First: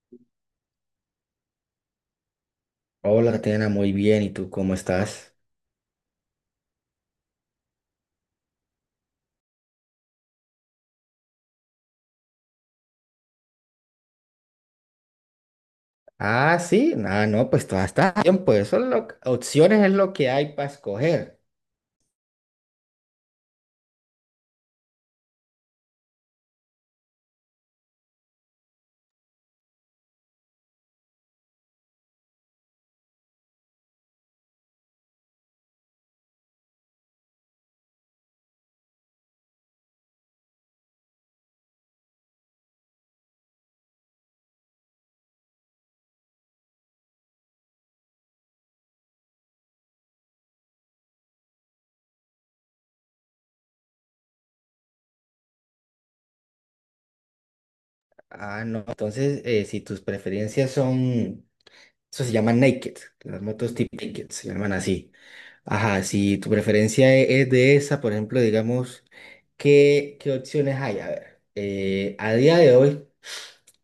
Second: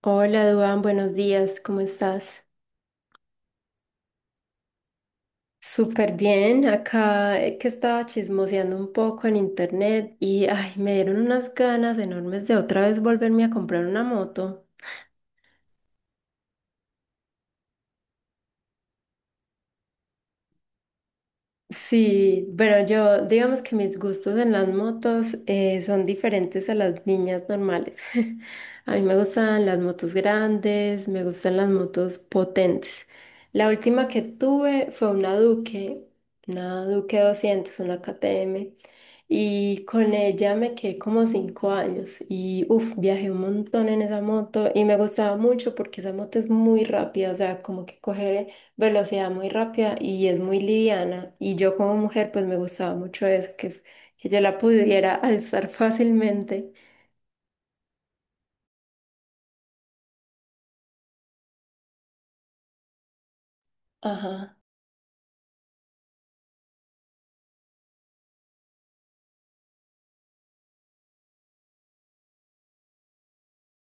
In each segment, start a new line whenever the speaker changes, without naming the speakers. Hola, Duan, buenos días, ¿cómo estás?
Hola, Tatiana, muy bien. ¿Y tú cómo estás?
Súper bien, acá que estaba chismoseando un poco en internet y ay, me dieron unas ganas enormes de otra vez volverme a comprar una moto.
Ah, sí. Ah, no, pues todo está bien. Pues son opciones es lo que hay para escoger.
Sí, pero yo, digamos que mis gustos en las motos son diferentes a las niñas normales. A mí me gustan las motos grandes, me gustan las motos potentes. La última que tuve fue una Duque doscientos, una KTM, y con ella me quedé como cinco años y uff, viajé un montón en esa moto y me gustaba mucho porque esa moto es muy rápida, o sea, como que coger velocidad muy rápida y es muy liviana. Y yo como mujer pues me gustaba mucho eso, que yo la pudiera alzar fácilmente.
Ah, no. Entonces, si tus preferencias son, eso se llama naked. Las motos tipo naked se
Ajá.
llaman así. Ajá, si tu preferencia es de esa, por ejemplo, digamos, ¿qué opciones hay? A ver, a día de hoy,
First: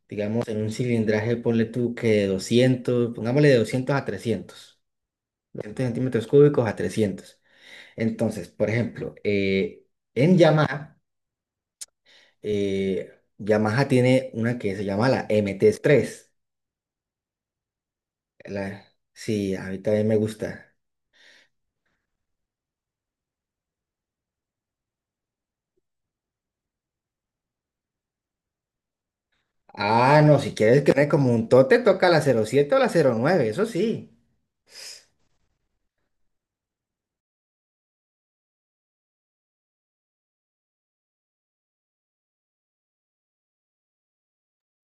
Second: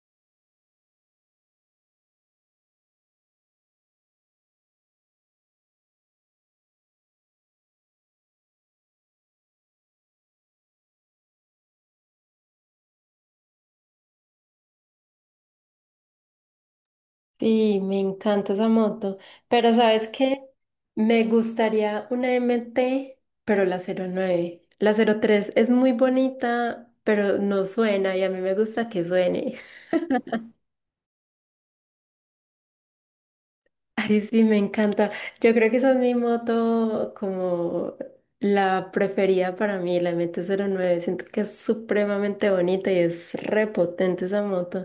digamos, en un cilindraje, ponle tú que de 200, pongámosle de 200 a trescientos, 200 centímetros cúbicos a 300. Entonces, por ejemplo, en Yamaha, eh, Yamaha tiene una que se llama la MT tres.
Sí, me encanta esa
La-
moto.
sí, a
Pero
mí también
¿sabes
me
qué?
gusta.
Me gustaría una M T pero la cero nueve. La cero tres es muy bonita, pero no suena y a mí me gusta que suene.
Ah, no, si quieres que me como un tote, toca la cero siete o la cero nueve, eso sí.
Ay, sí, me encanta. Yo creo que esa es mi moto como la preferida para mí, la M T cero nueve. Siento que es supremamente bonita y es repotente esa moto.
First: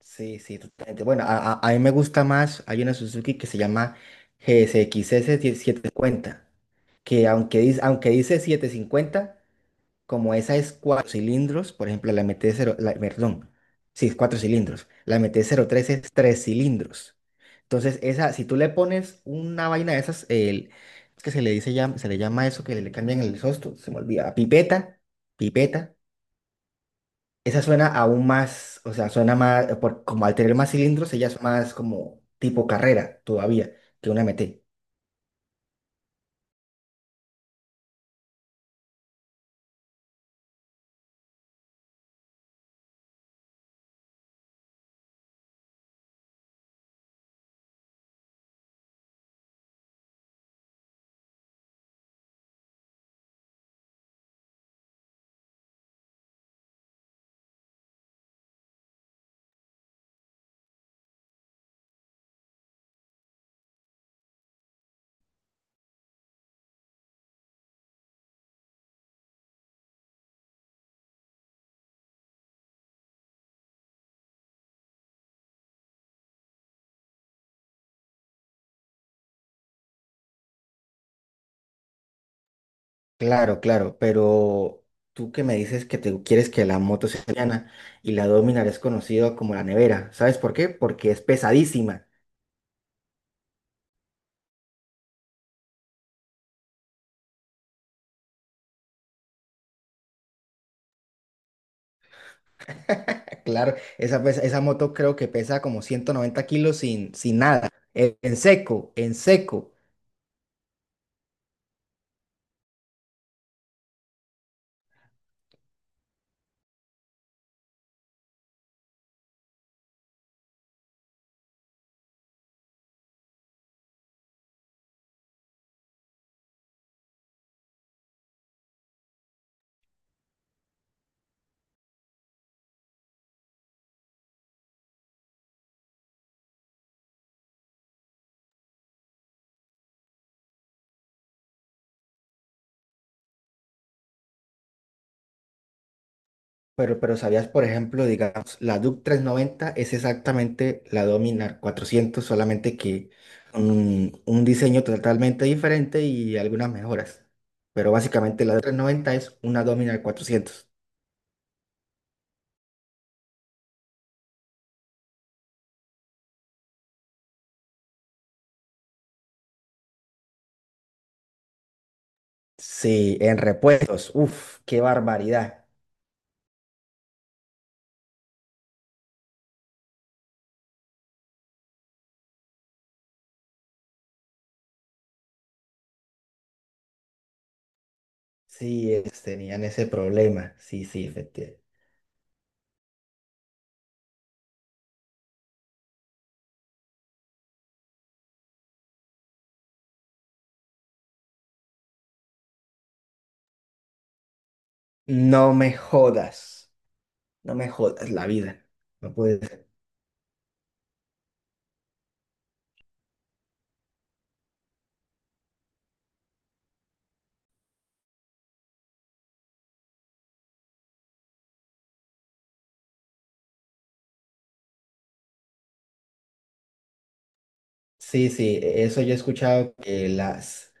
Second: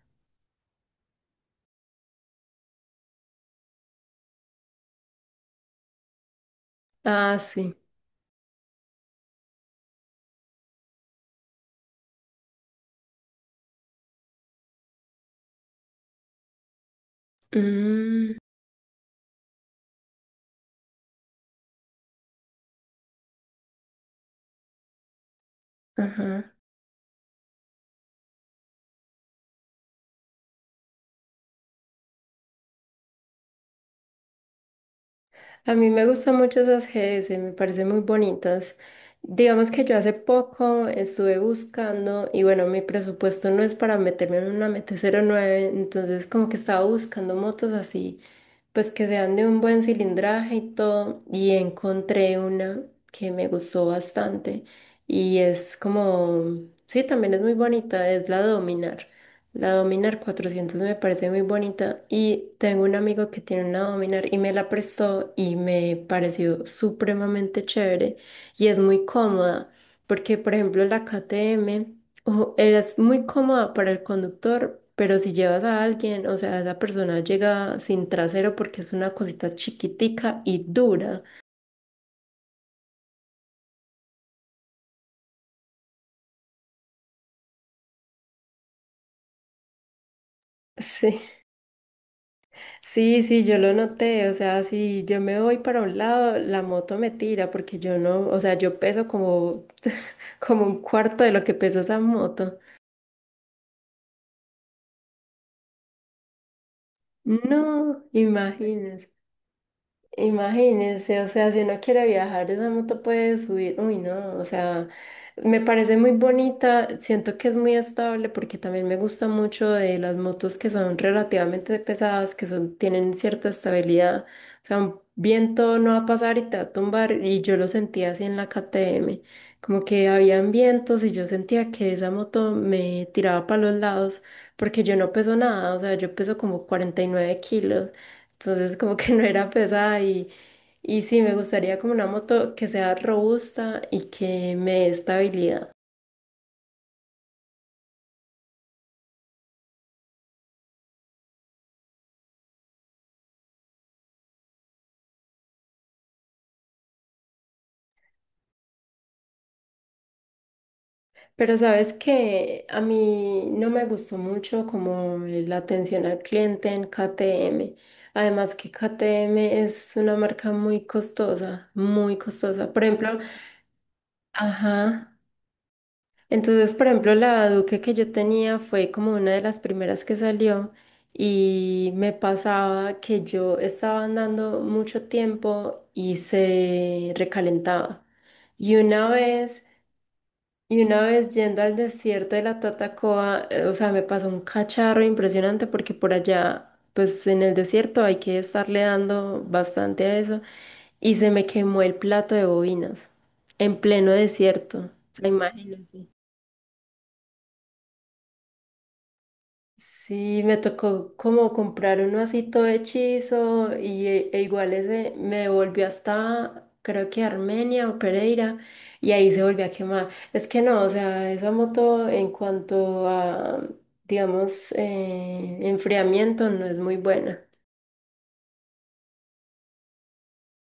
Sí, sí, totalmente. Bueno, a mí me gusta más. Hay una Suzuki que se llama GSX S X S setecientos cincuenta, que
Ah,
aunque
sí.
dice, aunque dice setecientos cincuenta. Como esa es cuatro cilindros, por ejemplo, la MT-0, perdón, sí, es cuatro cilindros. La M T cero tres es tres cilindros. Entonces, esa,
Mm,
si tú le pones una vaina de esas, el, es que se le llama eso que le cambian el sosto, se me olvida, pipeta, pipeta.
ajá.
Esa suena aún más, o sea, suena más, por, como al tener más cilindros, ella es más como tipo carrera todavía que una M T.
A mí me gustan mucho esas G S. Me parecen muy bonitas. Digamos que yo hace poco estuve buscando y bueno, mi presupuesto no es para meterme en una M T cero nueve, entonces como que estaba buscando motos así pues que sean de un buen cilindraje y todo, y encontré una que me gustó bastante y es como, sí, también es muy bonita, es la Dominar. La Dominar cuatrocientos me parece muy bonita y tengo un amigo que tiene una Dominar y me la prestó y me pareció supremamente chévere y es muy cómoda porque, por ejemplo, la KTM... Ojo, eres muy cómoda para el conductor, pero si llevas a alguien, o sea, esa persona llega sin trasero porque es una cosita chiquitica y dura.
Claro, pero tú que me dices que te quieres que la moto sea liviana y la Dominar es conocida como la nevera, ¿sabes por qué? Porque
Sí,
es pesadísima.
sí, sí, yo lo noté, o sea, si yo me voy para un lado, la moto me tira porque yo no, o sea, yo peso como, como un cuarto de lo que pesa esa moto.
Claro, esa, esa moto creo que pesa como 190 kilos, sin, sin nada,
No,
en seco,
imagínense.
en seco.
Imagínense, o sea, si uno quiere viajar, esa moto puede subir. Uy, no, o sea, me parece muy bonita. Siento que es muy estable porque también me gusta mucho de las motos que son relativamente pesadas, que son, tienen cierta estabilidad. O sea, un viento no va a pasar y te va a tumbar. Y yo lo sentía así en la KTM, como que habían vientos y yo sentía que esa moto me tiraba para los lados porque yo no peso nada, o sea, yo peso como 49 kilos. Entonces como que no era pesada y sí, me gustaría como una moto que sea robusta y que me dé estabilidad.
Pero ¿sabías? Por ejemplo, digamos, la DUC noventa es exactamente la Dominar cuatrocientos, solamente que un diseño totalmente diferente y algunas mejoras. Pero básicamente la DUC noventa es una Dominar cuatrocientos.
Pero sabes que a mí no me gustó mucho como la atención al cliente en KTM. Además que KTM es una marca muy costosa, muy costosa. Por ejemplo,
Sí, en repuestos, uff, qué
ajá.
barbaridad.
Entonces, por ejemplo, la Duque que yo tenía fue como una de las primeras que salió y me pasaba que yo estaba andando mucho tiempo y se recalentaba. Y
Sí,
una
tenían
vez,
ese problema.
y
Sí,
una
sí,
vez yendo
efectivamente.
al desierto de la Tatacoa, o sea, me pasó un cacharro impresionante porque por allá, pues en el desierto hay que estarle dando bastante a eso y se me quemó el plato de bobinas en pleno desierto. O sea,
No me
imagínate.
jodas, no me jodas la vida. No puede ser.
Sí, me tocó como comprar uno así todo hechizo y e igual ese me devolvió hasta creo que Armenia o Pereira y ahí se volvió a quemar. Es que no, o sea, esa moto en cuanto a, digamos, enfriamiento no es muy buena.
Sí, sí, eso yo he escuchado, que las.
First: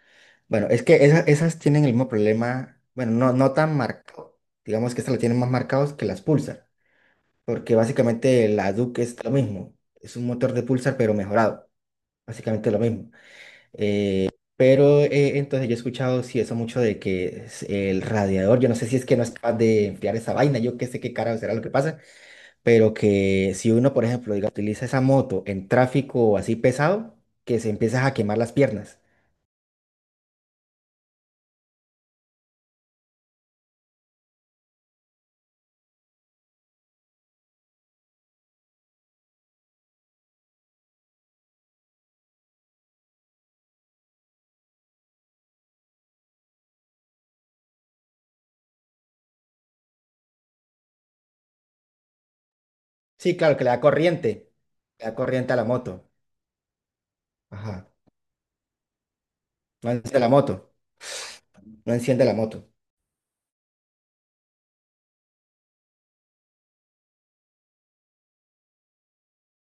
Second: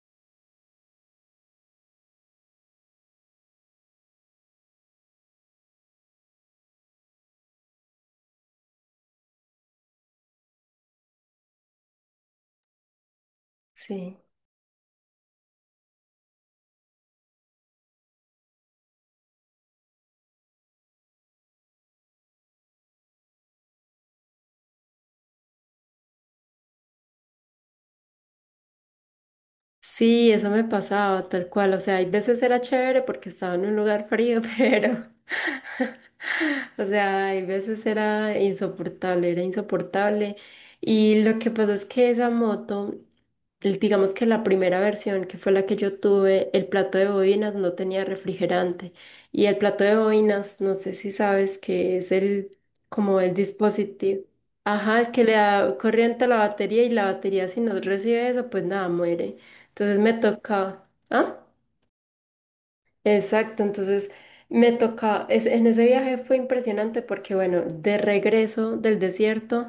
Bueno, es que esas tienen el mismo problema, bueno, no, no tan marcado. Digamos que estas la tienen más marcados que las Pulsar, porque básicamente la Duke es lo mismo. Es un motor de Pulsar, pero mejorado. Básicamente lo mismo.
Sí.
Pero entonces yo he escuchado, sí, eso mucho, de que es el radiador. Yo no sé si es que no es capaz de enfriar esa vaina, yo qué sé qué carajo será lo que pasa, pero que si uno, por ejemplo, diga, utiliza esa moto en tráfico así pesado, que se empieza a quemar las piernas.
Sí, eso me pasaba tal cual. O sea, hay veces era chévere porque estaba en un lugar frío, pero... O sea, hay veces era insoportable, era insoportable. Y lo que pasó es que esa moto, digamos que la primera versión, que fue la que yo tuve, el plato de bobinas no tenía refrigerante. Y el plato de bobinas, no sé si sabes que es el, como el
Sí, claro, que
dispositivo. Ajá,
le
el
da
que le
corriente a la
da
moto.
corriente a la batería y la batería si no
Ajá.
recibe eso, pues nada, muere.
No
Entonces me
enciende la moto.
toca, ah,
No enciende la moto.
exacto. En ese viaje fue impresionante porque bueno, de regreso del desierto,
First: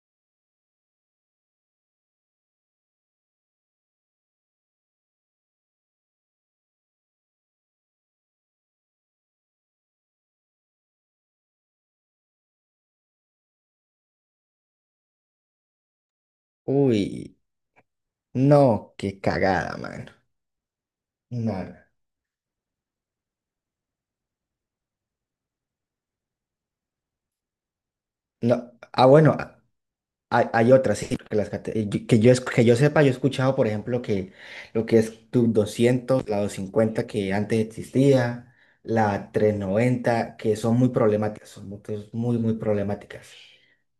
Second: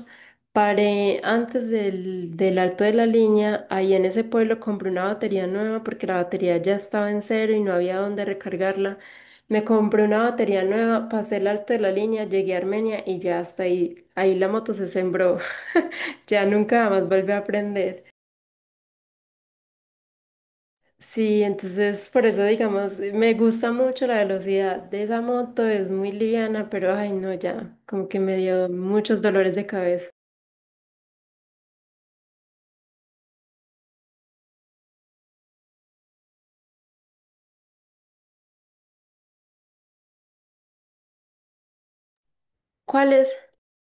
paré antes del, del Alto de la Línea, ahí en ese pueblo compré una batería nueva porque la batería ya estaba en cero y no había dónde recargarla. Me compré una batería nueva, pasé el Alto de la Línea, llegué a Armenia y ya hasta ahí, ahí la moto se sembró, ya nunca más volví
Uy,
a aprender.
no, qué cagada, mano.
Sí,
No,
entonces por eso digamos, me gusta mucho la velocidad de esa moto, es muy liviana, pero ay no, ya, como que me dio
no. Ah,
muchos
bueno,
dolores de cabeza.
hay otras, sí, porque las que yo sepa, yo he escuchado, por ejemplo, que lo que es tu doscientos, la 250 que antes existía, la trescientos noventa, que son muy problemáticas, son motos muy, muy problemáticas.
¿Cuáles?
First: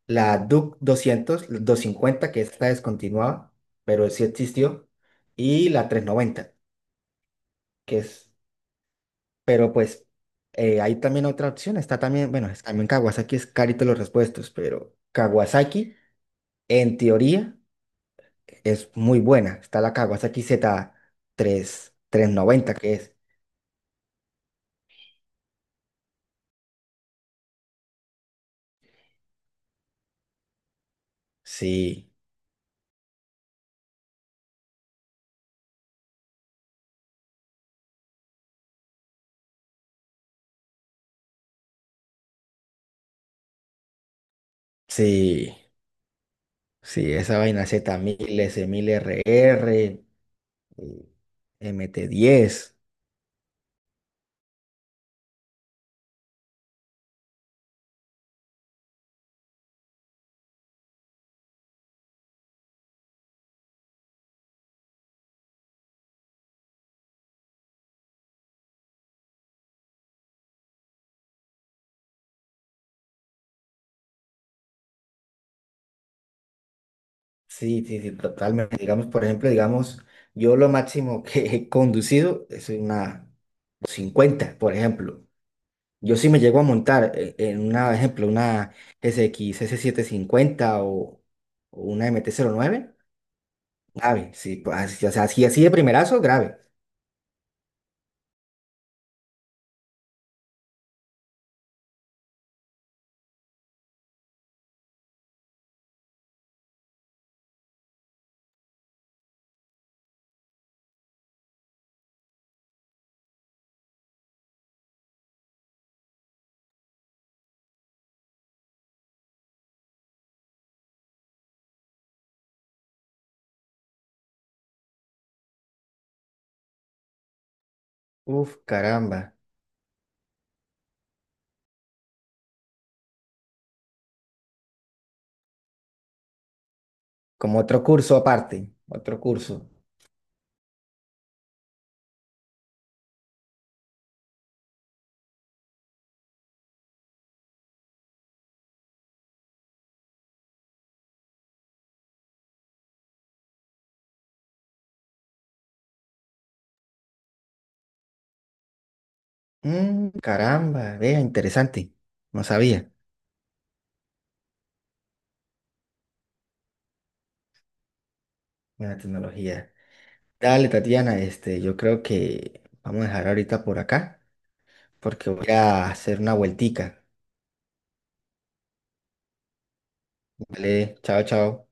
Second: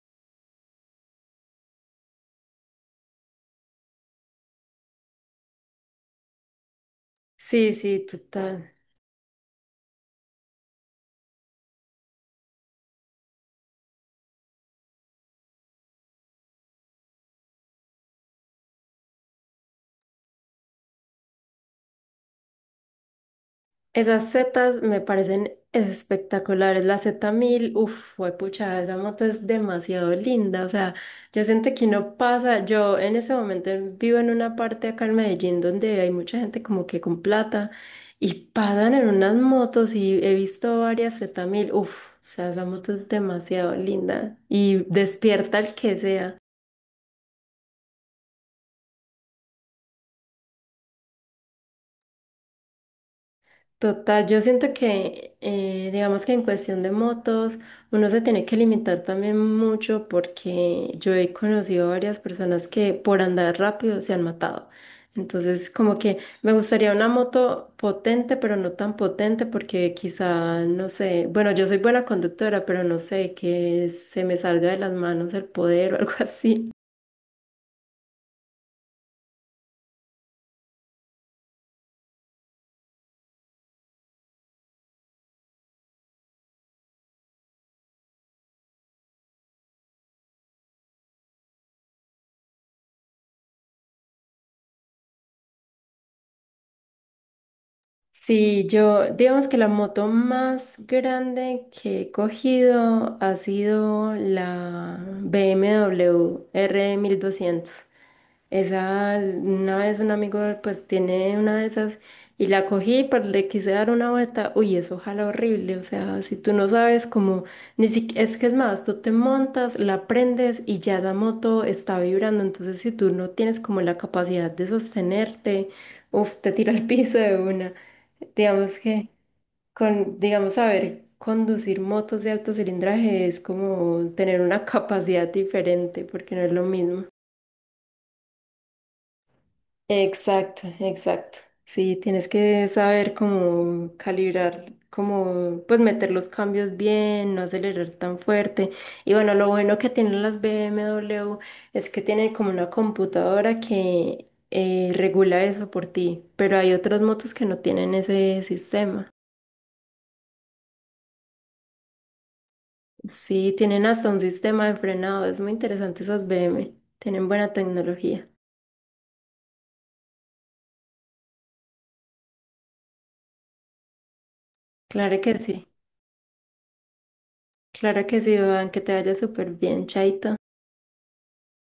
La Duke doscientos, la 250 que está descontinuada, pero sí existió, y la 390
Sí,
que
sí,
es.
total.
Pero pues hay también otra opción, está también, bueno, también Kawasaki es carito los repuestos, pero Kawasaki en teoría es muy buena. Está la Kawasaki Z3, tres trescientos noventa que es.
Esas setas me parecen espectaculares. La z mil uff, pucha, esa moto es demasiado linda. O sea, yo siento que
Sí,
no pasa. Yo en ese momento vivo en una parte acá en Medellín donde hay mucha gente como que con plata y pasan en unas motos y he visto varias z mil. Uff, o sea, esa moto es demasiado linda y
sí,
despierta al que sea.
sí, esa vaina Z mil, S S1000RR, MT diez.
Total, yo siento que, digamos que en cuestión de motos, uno se tiene que limitar también mucho porque yo he conocido varias personas que por andar rápido se han matado. Entonces, como que me gustaría una moto potente, pero no tan potente porque quizá, no sé, bueno, yo soy buena conductora, pero no sé, que se me salga de las manos el poder o algo así.
Sí, sí, sí, totalmente. Digamos, por ejemplo, digamos, yo lo máximo que he conducido es una cincuenta, por ejemplo. Yo sí me llego a montar en una, ejemplo, una S X S750 o una M T cero nueve, grave. Sí, pues, o sea, así, así de primerazo, grave.
Sí, yo, digamos que la moto más grande que he cogido ha sido la BMW R1200. Esa, una vez un amigo pues tiene una de esas y la cogí, pero le quise dar una vuelta. Uy, eso jala horrible. O sea, si tú no sabes cómo, ni si, es que es más, tú te montas, la prendes y ya la moto está vibrando. Entonces, si tú no tienes como la capacidad de sostenerte, uf, te tira al piso de una.
Uf,
Digamos que
caramba,
con, digamos, saber conducir motos de alto cilindraje es como tener una capacidad diferente, porque no es lo mismo.
como otro curso aparte, otro curso.
Exacto, exacto. Sí, tienes que saber cómo calibrar, cómo pues meter los cambios bien, no acelerar tan fuerte. Y bueno, lo bueno que tienen las BMW es que tienen como una computadora que regula eso por ti, pero hay otras motos que no tienen ese sistema.
Mm, caramba, vea, interesante, no sabía,
Sí, tienen hasta un sistema de frenado. Es muy interesante esas BM. Tienen buena tecnología.
buena tecnología. Dale, Tatiana, yo creo que vamos a dejar ahorita por acá,
Claro
porque
que
voy
sí.
a hacer una vueltica,
Claro que sí, Iván, que te vaya súper bien, Chaito.
¿vale? Chao, chao.